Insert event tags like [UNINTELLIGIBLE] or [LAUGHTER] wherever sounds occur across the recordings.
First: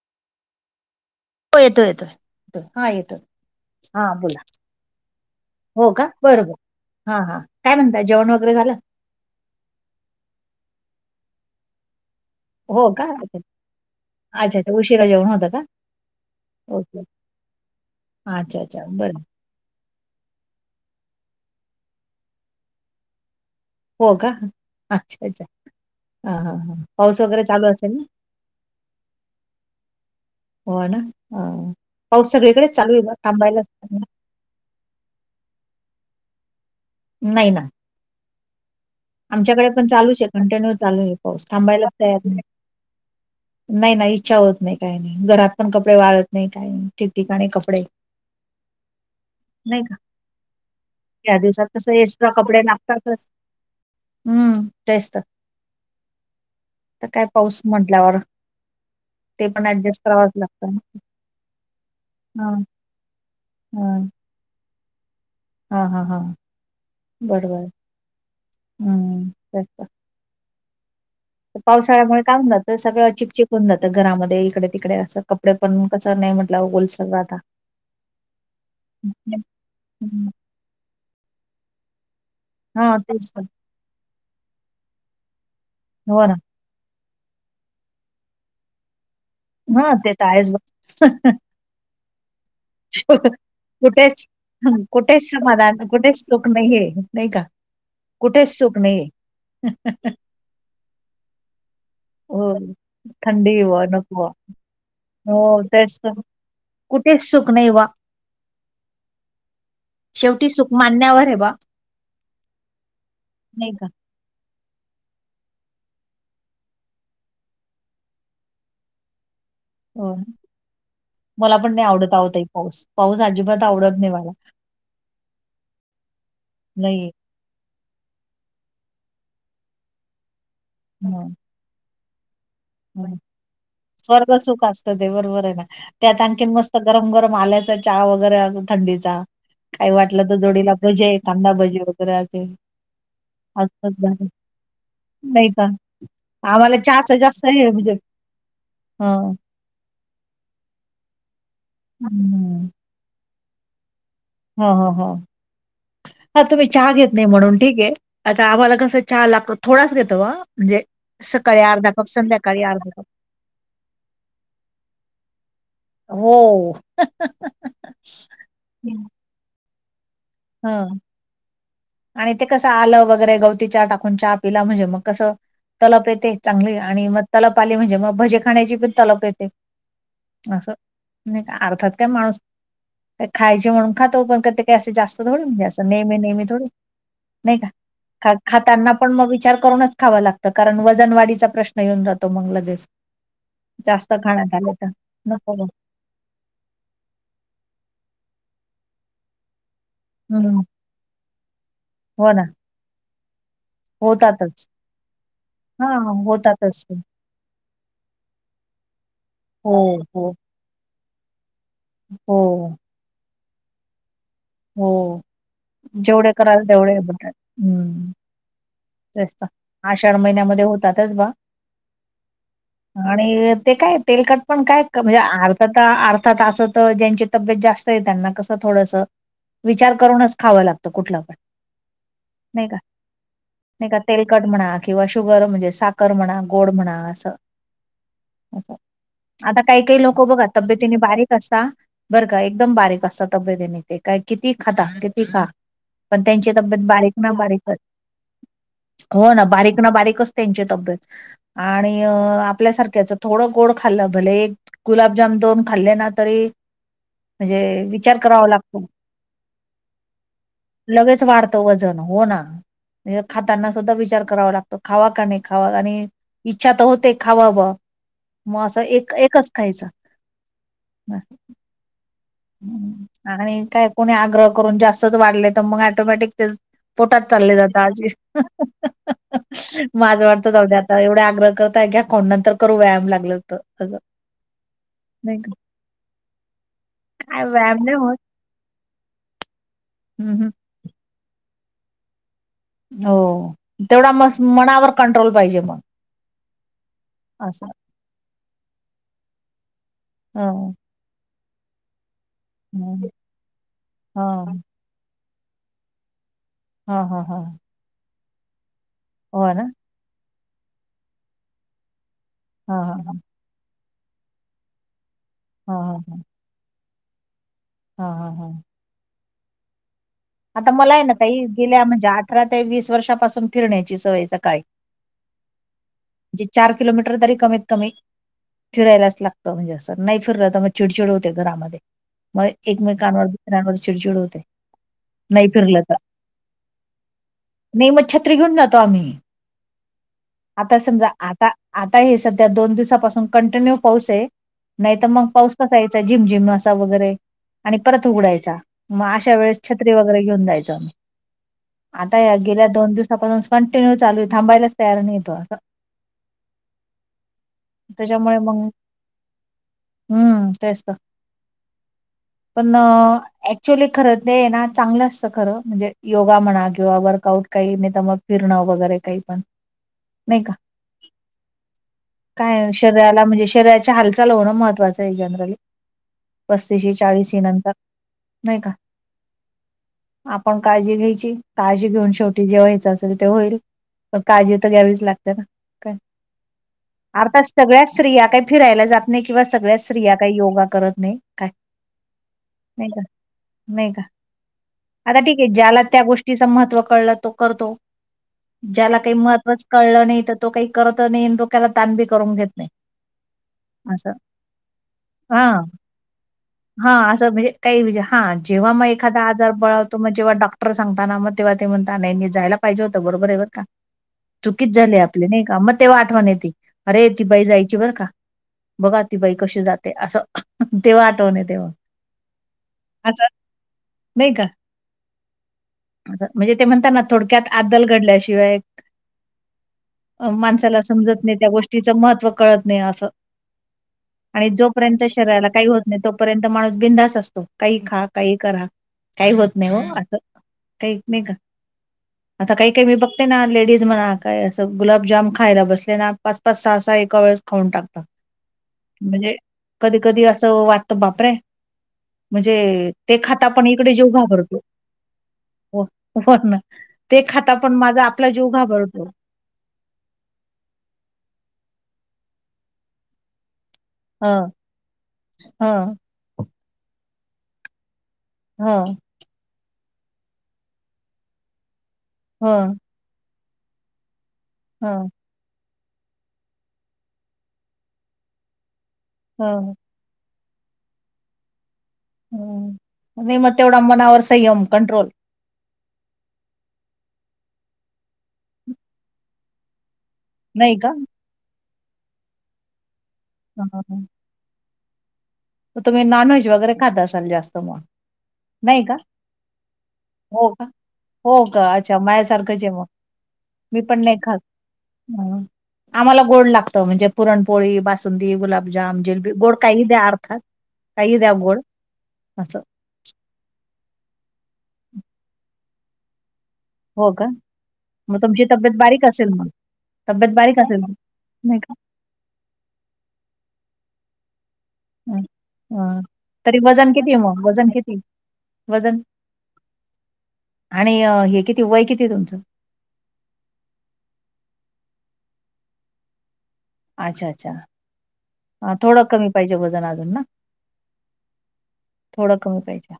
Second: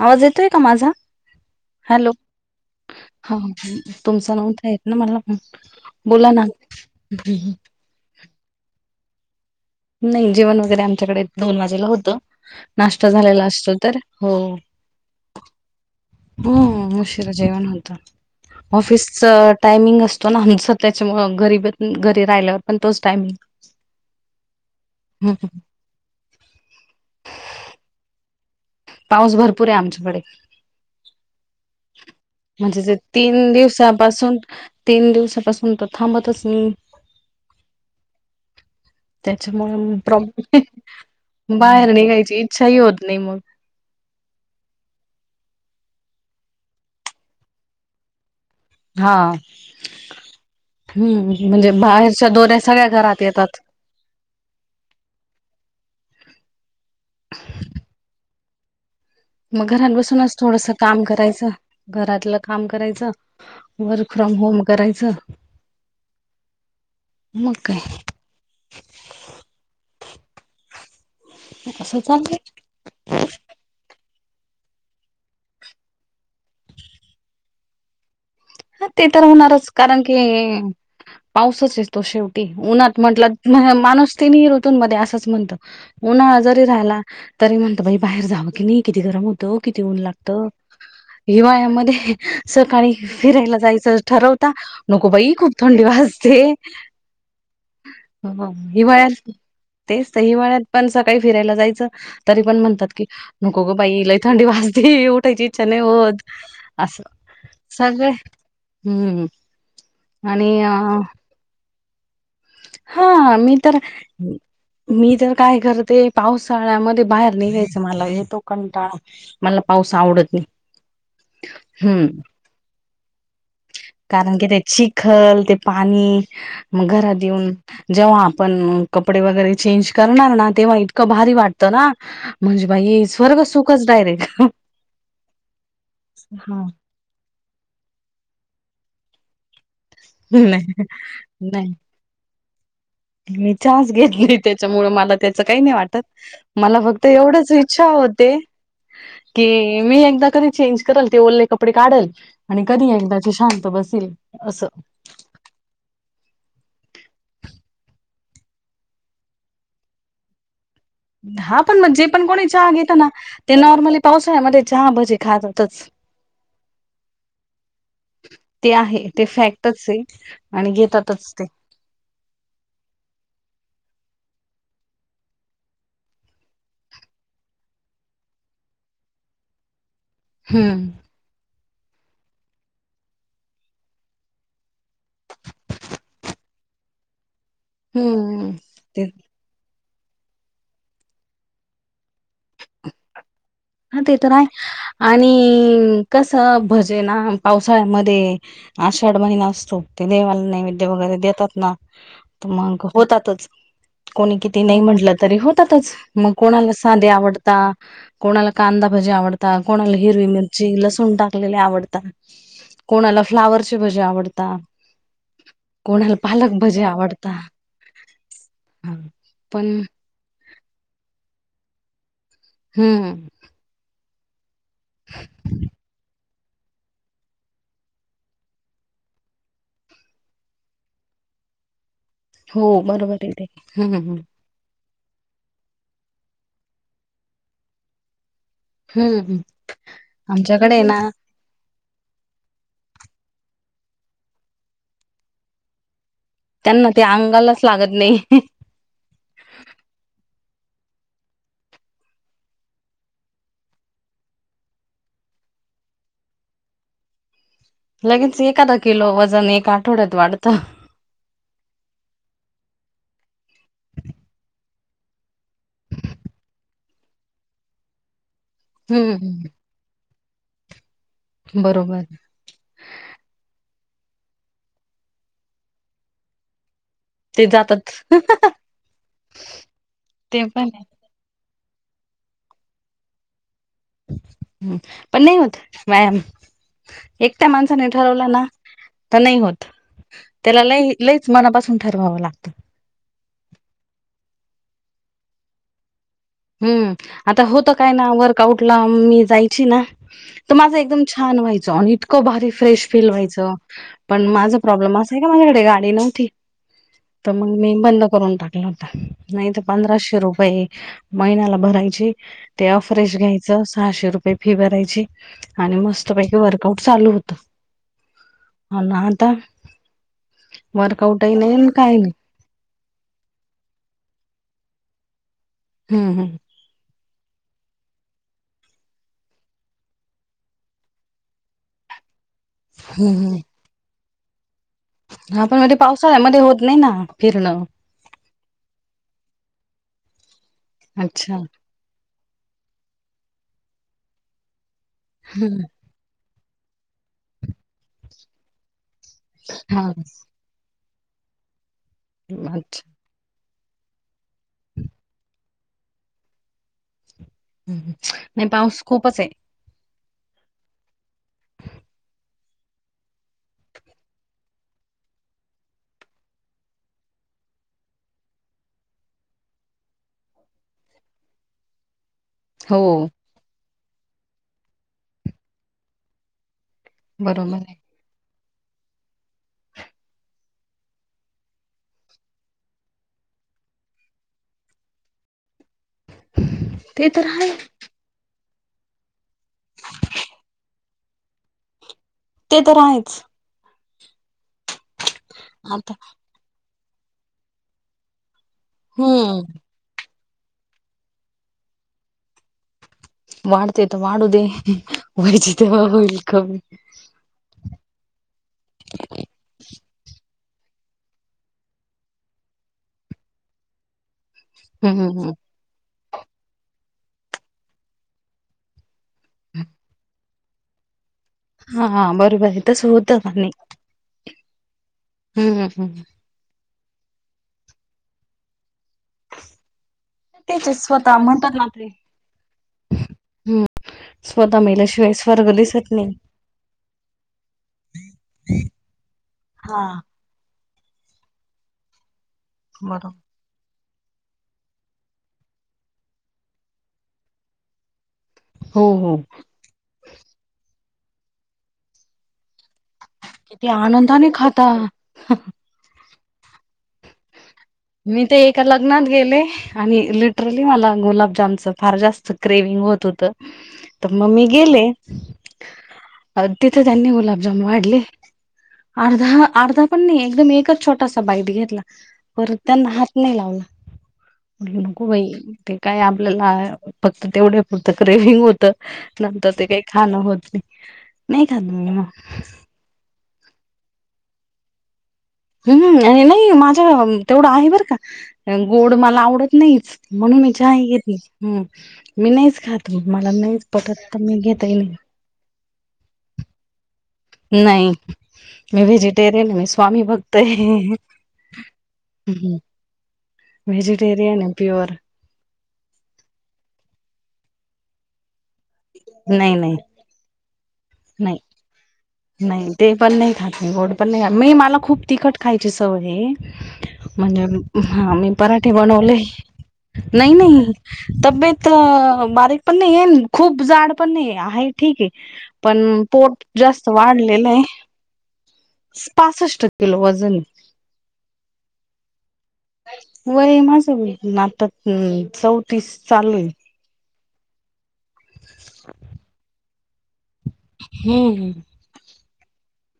आवाज येतोय का माझा? हो येतोय येतोय. हॅलो हा येतो, हा तुमचा बोला, नव्हता येत ना मला पण हो का? बोला ना बरबर हा हा. काय म्हणताय जेवण वगैरे झालं? नाही जेवण वगैरे आमच्याकडे दोन वाजेला होतं. हो का नाश्ता अच्छा झालेला असतो तर, हो. अच्छा अच्छा. उशिरा जेवण होतं का ओके हम्म उशिरा जेवण होतं. अच्छा अच्छा ऑफिसच बरं टायमिंग असतो ना आमचं त्याच्यामुंळ घरी ब घरी राहिल्यावर पण तोच टायमिंग. हो का? अच्छा! अच्छा! ह ह हा पाऊस वगैरे चालू असेल ना? पाऊस भरपूर आहे आमच्याकडे. हो ना हा. पाऊस [INAUDIBLE] सगळीकडेच म्हणजे चालू जे आहे बा, तीन थांबायलाच दिवसापासून, तीन दिवसापासून तो थांबतच नाही. नाही ना. आमच्याकडे पण त्याच्यामुळे चालूच आहे कंटिन्यू प्रॉब्लेम चालू आहे पाऊस थांबायलाच बाहेर तयार निघायची नाही. इच्छाही होत नाही मग [INAUDIBLE] नाही नाही इच्छा होत नाही काही नाही घरात पण कपडे वाळत नाही काही नाही ठिकठिकाणी कपडे. हा, नाही का हम्म या दिवसात म्हणजे कसं बाहेरच्या एक्स्ट्रा कपडे दोऱ्या सगळ्या घरात लागतातच येतात. हम्म तेच तर, आता काय पाऊस म्हटल्यावर. ते पण मग घरात ऍडजस्ट करावंच बसूनच थोडस लागतं ना. काम करायचं घरातलं हा काम करायच, वर्क फ्रॉम होम करायचं. हां हां हां, मग बरंबर काय हम्म तेच ना. असं पावसाळ्यामुळे चाललंय काम जात सगळं चिपचिप होउन जातं घरामध्ये इकडे-तिकडे असं कपडे पण कसं नाही म्हटलं ओलसर राहता. [INAUDIBLE] हा ते तर होणारच कारण की हम्म. पाऊसच येतो शेवटी हा उन्हात म्हटला तेच तर माणूस तिनही ऋतूंमध्ये असंच म्हणतो. हो ना उन्हाळा जरी राहिला तरी म्हणतो बाई बाहेर जावं की नाही किती गरम होतो किती हा ऊन ते तर लागत, आहेच बघ हिवाळ्यामध्ये सकाळी फिरायला जायचं कुठेच ठरवता हं, नको कुठेच बाई खूप समाधान थंडी कुठेच वाजते. सुख नाहीये नाही का हो कुठेच सुख नाहीये. हिवाळ्यात, तेच तर हिवाळ्यात पण सकाळी फिरायला जायचं. तरी हो पण म्हणतात की थंडी नको ग व बाई लय नको थंडी वाजते हो उठायची इच्छा नाही तेच तर होत. असं कुठेच सुख नाही ब बा, सगळे हम्म आणि शेवटी सुख माण्यावर आहे बा. हा मी नाही तर का मी तर काय करते पावसाळ्यामध्ये बाहेर निघायचं मला येतो कंटाळा. मला पाऊस हो, आवडत नाही मला पण नाही आवडत हम्म आहो ताई पाऊस, पाऊस अजिबात आवडत नाही मला कारण की ते चिखल, ते पाणी मग नाही घरात येऊन जेव्हा आपण कपडे वगैरे चेंज करणार ना तेव्हा इतकं भारी वाटत ना. म्हणजे बाई हम्म, स्वर्ग सुखच स्वर्ग डायरेक्ट सुख असत ते बरोबर आहे ना त्यात आणखीन हा मस्त गरम गरम आल्याच चा वगैरे अस थंडीचा. काही वाटलं तर जोडीला नाही भजे, नाही कांदा-भजे वगैरे असे. मी चहाच असतच भारी घेतले त्याच्यामुळे मला त्याच काही नाही वाटत. आम्हाला मला फक्त चहाचं जास्त हे एवढं आहे इच्छा म्हणजे होते हं, की मी एकदा कधी चेंज करल ते ओले कप कपडे काढल आणि हं. कधी एकदा ची शांत बसेल. ह असं ह हा. हा तुम्ही चहा घेत नाही म्हणून ठीक आहे आता आम्हाला कसं चहा लागत थोडाच घेत ह म्हणजे. सकाळी हा पण अर्धा मग जे कप पण कोणी संध्याकाळी चहा अर्धा घेेतो कप ना ते नॉर्मली पावसाळ्यामध्ये चहा बजे खातातच. हो. ते आहे हं ते फॅक्टच आहे आणि हं. घेतातच ते. आणि ते कसं आलं वगैरे गवती चहा टाकून चहा पिला म्हणजे मग कसं तलप येते चांगली आणि मग तलप आली म्हणजे मग भजे खाण्याची पण तलप येते. अस. हम्म नाही का अर्थात काय माणूस, खायचे म्हणून खातो पण क ते काही असे जास्त थोडी नेहमी-नेहमी थोडी नाही का? हम्म खा-खातना ते पण मग विचार करूनच खाव लागतं. कारण वजन वाढीचा प्रश्न येऊन जातो मग लगेच. हा जास्त ते तर आहे, खाण्यात आले तर नको मग आणि कसं भजेना पावसाळ्यामध्ये आषाढ महिना असतो. ते देवाला हम्म नैवेद्य वगैरे देतात ना हो ना तर मग होतातच. कोणी किती होतातच. नाही म्हटलं तरी हा होतातच मग कोणाला होतातच ते साधे आवडता, - कोणाला कांदा भजी आवडतात, हो कोणाला हिरवी हो मिरची लसूण टाकलेले आवडता. हो. कोणाला फ्लावरचे भजे आवडत. हो, जेवढे पालक कराल भजे तेवढे बटा, आवडता हम्म. हा. तेच तर. पण आषाढ महिन्यामध्ये होतातच बा हम्म आणि ते काय तेलकट पण काय म्हणजे अर्थ-अर्थात असं तर ज्यांची तब्येत जास्त आहे त्यांना कसं थोडस विचार करूनच खावं लागतं कुठलं पण. हो नाही का बरोबर आहे ते, नाही का हम्म. तेलकट म्हणा किंवा शुगर म्हणजे, साखर म्हणा, गोड म्हणा असं. हम्म आता काही-काही लोक बघा आमच्याकडे आहे तब्यतीने ना बारीक कसा बर का एकदम बारीक असा तब्यतीने ते काय किती खाता किती खा. पण त्यांची तब्येत त्यांना ते बारीक ना अंगालाच बारीकच. लागत नाही [INAUDIBLE] हो ना बारीक ना बारीकच त्यांची तब्येत. आणि आपल्यासारख्याच थोडं गोड खाल्लं भले एक गुलाबजाम दोन खाल्ले ना तरी म्हणजे विचार लगेच करावा एखादा लागतो किलो वजन एक आठवड्यात वाढतं. लगेच वाढतं वजन हो ना. म्हणजे खाताना सुद्धा विचार करावा लागतो खावा का नाही खावा का नाही. इच्छा तर होते खावावं मग असं हम्म एक-एकच खायच. हम्, बरोबर. आणि काय कोणी आग्रह करून जास्तच वाढले तर मग ऍटोमॅटिक ते पोटात ते चालले जात जातात आजी. [UNINTELLIGIBLE] माझं ते वाटतं पण जाऊद्या आहे आता एवढा आग्रह करताय, घ्या खाऊन, नंतर करू व्यायाम लागलं तर. अगं ह पण नाही होत, व्यायाम. काय एकट्या व्यायाम माणसाने नाही होत ठरवलं ना, तर नाही होत, हं, हं. त्याला लई लईच मनापासून ठरवावं लागतं. हो, तेवढा म मनावर कंट्रोल पाहिजे मग. हम्म, आता असं होत काय ना, वर्कआउट ला मी जायची ना ह तर माझं एकदम छान व्हायचं, आणि इतकं भारी फ्रेश फील ह व्हायचं, पण माझा प्रॉब्लेम असा आहे का माझ्याकडे गाडी नव्हती. ह ह तर मग ह मी बंद करून टाकलं होतं, हो नाही तर ना पंधराशे रुपये महिन्याला भरायची, ते ह ह ह ऑफरेश घ्यायचं, सहाशे रुपये फी भरायची. ह आणि मस्त पैकी वर्कआउट चालू होत. हा हा हा. हो ना आता. आता मला आहे ना वर्कआउटही ताई, नाही गेल्या काही म्हणजे नाही अठरा ते वीस वर्षापासून फिरण्याची सवय आये, सकाळी. हम ह्. ते चार किलोमीटर तरी कमीत कमी फिरायलाच लागतं, म्हणजे असं नाही फिरलं तर मग चिडचिड होते घरामध्ये. मग एकमेकांवर, दुसऱ्यांवर चिडचिड होते. हां, नाही पण म फिरलं तर पावसाळ्यामध्ये होत नाही ना फिरणं. त्री घिऊन जातो आम्ही, आता समजा, अच्छा आता आता हे सध्या दोन दिवसापासून कंटिन्यू पाऊस आहे, नाही तर मग पाऊस हम्म कसा आहे जिमजिम असा वगैरे, आणि परत उगडायचा, म अशा वेळेस छ हा जायचं. आता या गेल्या अच्छा दोन दिवसा पासून कंटि्यू चालू थांबायलाच तयार नाही येतो, असं. हम्म. [INAUDIBLE] त्याच्यामुळे नाही मग, पाऊस खूपच आहे हम्म, तेच तर. पण, ऍक्च्युअली खरंच ते ना चांगलं असतं खरं, म्हणजे योगा म्हणा, किंवा वर्कआउट, काही नाही त्या मग फिरणं वगैरे काही पण. नाही का? [INAUDIBLE] काय, हो शरीराला म्हणजे शरीराच्या हालचाल होणं महत्त्वाचं आहे जनरली. पस्तीशी, चाळीसी बरोबर नंतर, आहे नाही का. आपण काळजी घ्यायची, काळजी घेऊन शेवटी जे व्हायच असेल ते होईल. काळजी तर घ्यावीच लागते ना काय? ते अरे तर र्तर आहे सगळ्याच स्त्रिया काय फिरायला जात नाही किंवा सगळ्याच स्त्रिया काही योगा करत नाही, काय? ते तर नाही का? आहेच नाही का? आता ठीक आहे, ज्याला आता त्या गोष्टीच महत्त्व कळलं तो करतो, ज्याला काही हम्म महत्त्वच कळलं नाही तर तो काही करत नाही आणि डोक्याला ताण बी करून घेत नाही. वाढते तर असं वाढू दे, हा वायच तर होईल कमी. हा, असं म्हणजे, काही म्हणजे हा जेव्हा मग एखादा आजार बळवतो, मग जेव्हा डॉक् टर सांगतोना, मग तेव्हा ते म्हणता, नाही जायला पाहिजे होतं बरोबर आहे बर का. चुकीच झाले आपली, हम्म नाही का, म ते आठवण ये ते, अरे ती बाई जायची बरं का, बघा ती बाई कशी जाते, असं. तेव्हा आठवण येत. हा बरोबर आहे, तस होतं, म्हणे. नाही का? हम्म हम्म. म्हणजे ते म्हणताना थोडक्यात आद्दल घडल्याशिवाय. तेचच माणसाला स्वतः समजत नाही त्या म्हणतात ना ते गोष्टीचं महत्त्व कळत नाही असं. हम्म आणि स्वतः जोपर्यंत मेल्याशिवाय शरीराला स्वर्ग काही होत दिसत नाही तोपर्यंत माणूस बिंदास असतो, काही खा, काही करा, काही होत नाही हो हा अस, काही नाही का? आता काही काही मी बरोबर. बघते ना, लेडीज म्हणा हा काय असं गुलाबजाम खायला बसले ना पाच-पाच सहा-सहा एका वेळेस खाऊन टाकतात. हो हो म्हणजे कधी-कधी असं वाटतं बापरे! म्हणजे ते खातात पण किती इकडे जीव आनंदाने घाबरतो. खाता. हो, हो ना. ते खातात पण माझा आपला जीव घाबरतो. केले. आणि लिटरली मला गुलाबजामच फार जास्त क्रेविंग होत होतं. तर ह मग मी गेले, ह तिथे त्यांनी गुलाबजाम वाढले. हा. अर्धा, अर्धा पण नाही एकदम एकच छोटासा बाईट घेतला, पर ह त्यांना हात नाही लावला, म्हटले नको बाई ते काय आपल्याला फक्त तेवढे पुरतं क्रेविंग होत, नंतर ते ह काही खाणं होत नाही, नाही खात मग हम्, नाही म तेवढा मनावर संयम, कंट्रोल. हम्, नाही-नाही माझा तेवढं आहे बरं का, गोड मला आवडत नाहीच. म्हणून मी चहा नाही ही का घेत नाही, ह, मी नाहीच खात. मला नाहीच हं, हं, हं. पटत तर मी घेतही नाही. मग तुम्ही नॉनव्हेज वगैरे खात असाल जास्त मग? नाही. नाही मी का? व्हेजिटेरियन आहे, मी स्वामी भक्त हो का, आहे. हो का, अच्छा मायासारखं जेवा मी पण नाही खात, व्हेजिटेरियन आहे प्युअर आम्हाला गोड लागत म्हणजे पुरणपोळी, बासुंदी बासुंदी, गुलाबजाम, जेलबी, नाही गोड नाही काही द्या अर्थात, काही द्या, नाही. गोड असं नाही, ते पण नाही खात मी गोड पण नाही खात, मी मला खूप तिखट खायची सवय आहे. हो का म्हणजे हा मग मी तुमची पराठे तब्येत बारीक बनवले. असेल मग नाही तब्येत बारीक नाही असेल नाही तब्येत का? बारीक पण नाहीये खूप जाड पण नाहीये, आहे ठीक ए हं. हां. पण पोट तरी जास्त वजन किती ए मग वाढलेलं आहे वजन किती? वजन? पासष्ट किलो वजन आहे. [INAUDIBLE] आणि हे किती वय किती तुमचं? वय माझं आता चौतीस चालू ए. अच्छा! अच्छा! थोडं कमी पाहिजे वजन अजून ना? हम्म. थोडा कमी पाहिजे.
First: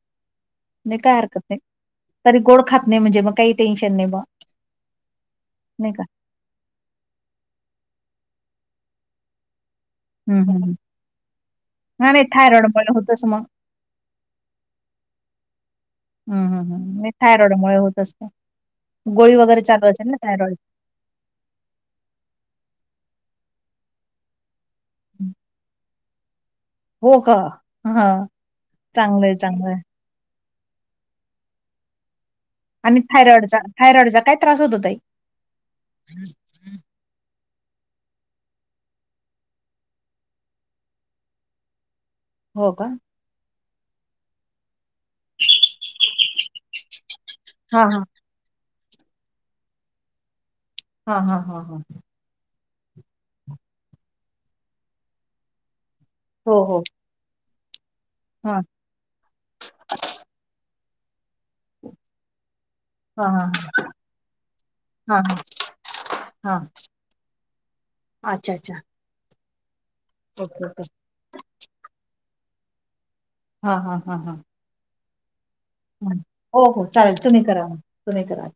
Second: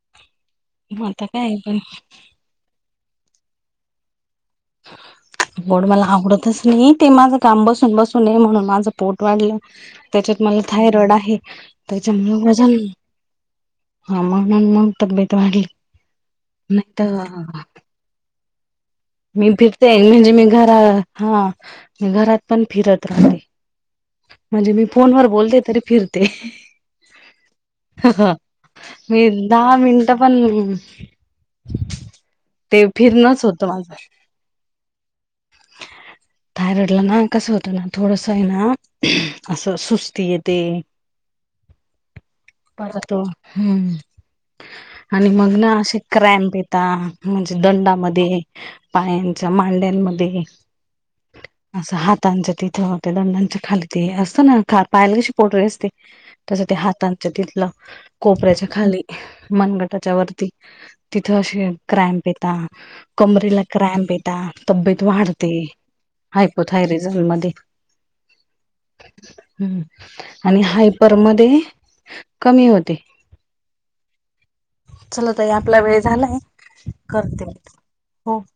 [INAUDIBLE] नाही मग काय आता हरकत नाही, पण तरी गोड खात नाही म्हणजे मग काही टेन्शन नाही बा. गोड मला आवडतच नाही ते माझ काम बसून-बसून ए, म्हणून माझं पोट वाढलं. हं, त्याच्यात मला हं, हं. थायरॉड आहे, हां, नाही त्याच्यामुळे वजन थायरॉइडमुळे होतच मग. त्या हा मण मग तब्येत वाढली हं, हं, नाही हं. तर थायरॉइडमुळे होत असतं. गोळी मी वगैरे चालू फिरते असेल ना म्हणजे मी थायरॉइडची? घर हा मी घरात पण फिरत राहते म्हणजे मी फोनवर बोलते तरी फिरते हो का? ह हां, हा मी चांगलं आहे, चांगलं दहा आहे. मिनट तो पण ते फिरणंच होत माझं--त्या थायरॉईडचा काय त्रास होत ताई?? थायरॉइडला ना कसं होतं ना थोडस ए ना असं सुस्ती येते हो का? पाजतो, हम्म आणि मग ना असे क्रॅम्प देता म्हणजे हां, हां. दंडामध्ये पायांचा मांड्यांमध्ये हा हा हा हा म्हणजे तिथंते, दंडांच्या खाली ते अस ना पायला कशी पोटरी असते, तसे हो, ते हो. हातने तिथलं, हां. कोपऱ्याच्या खाली मनगटाच्या वरती, तिथं असे क्रॅम्प येतात हा हा कमरेला क्रॅम्प येतात, तब्येत हा हा वाढते, हा हायपोथायरिझम मध्ये अच्छा अच्छा आणि ओके ओके हायपर मध्ये कमी होते हा हा हा हां चला ताई आपला वेळ झालाय हो हो चालेल तुम्ही करते मी करा तुम्ही हो करा.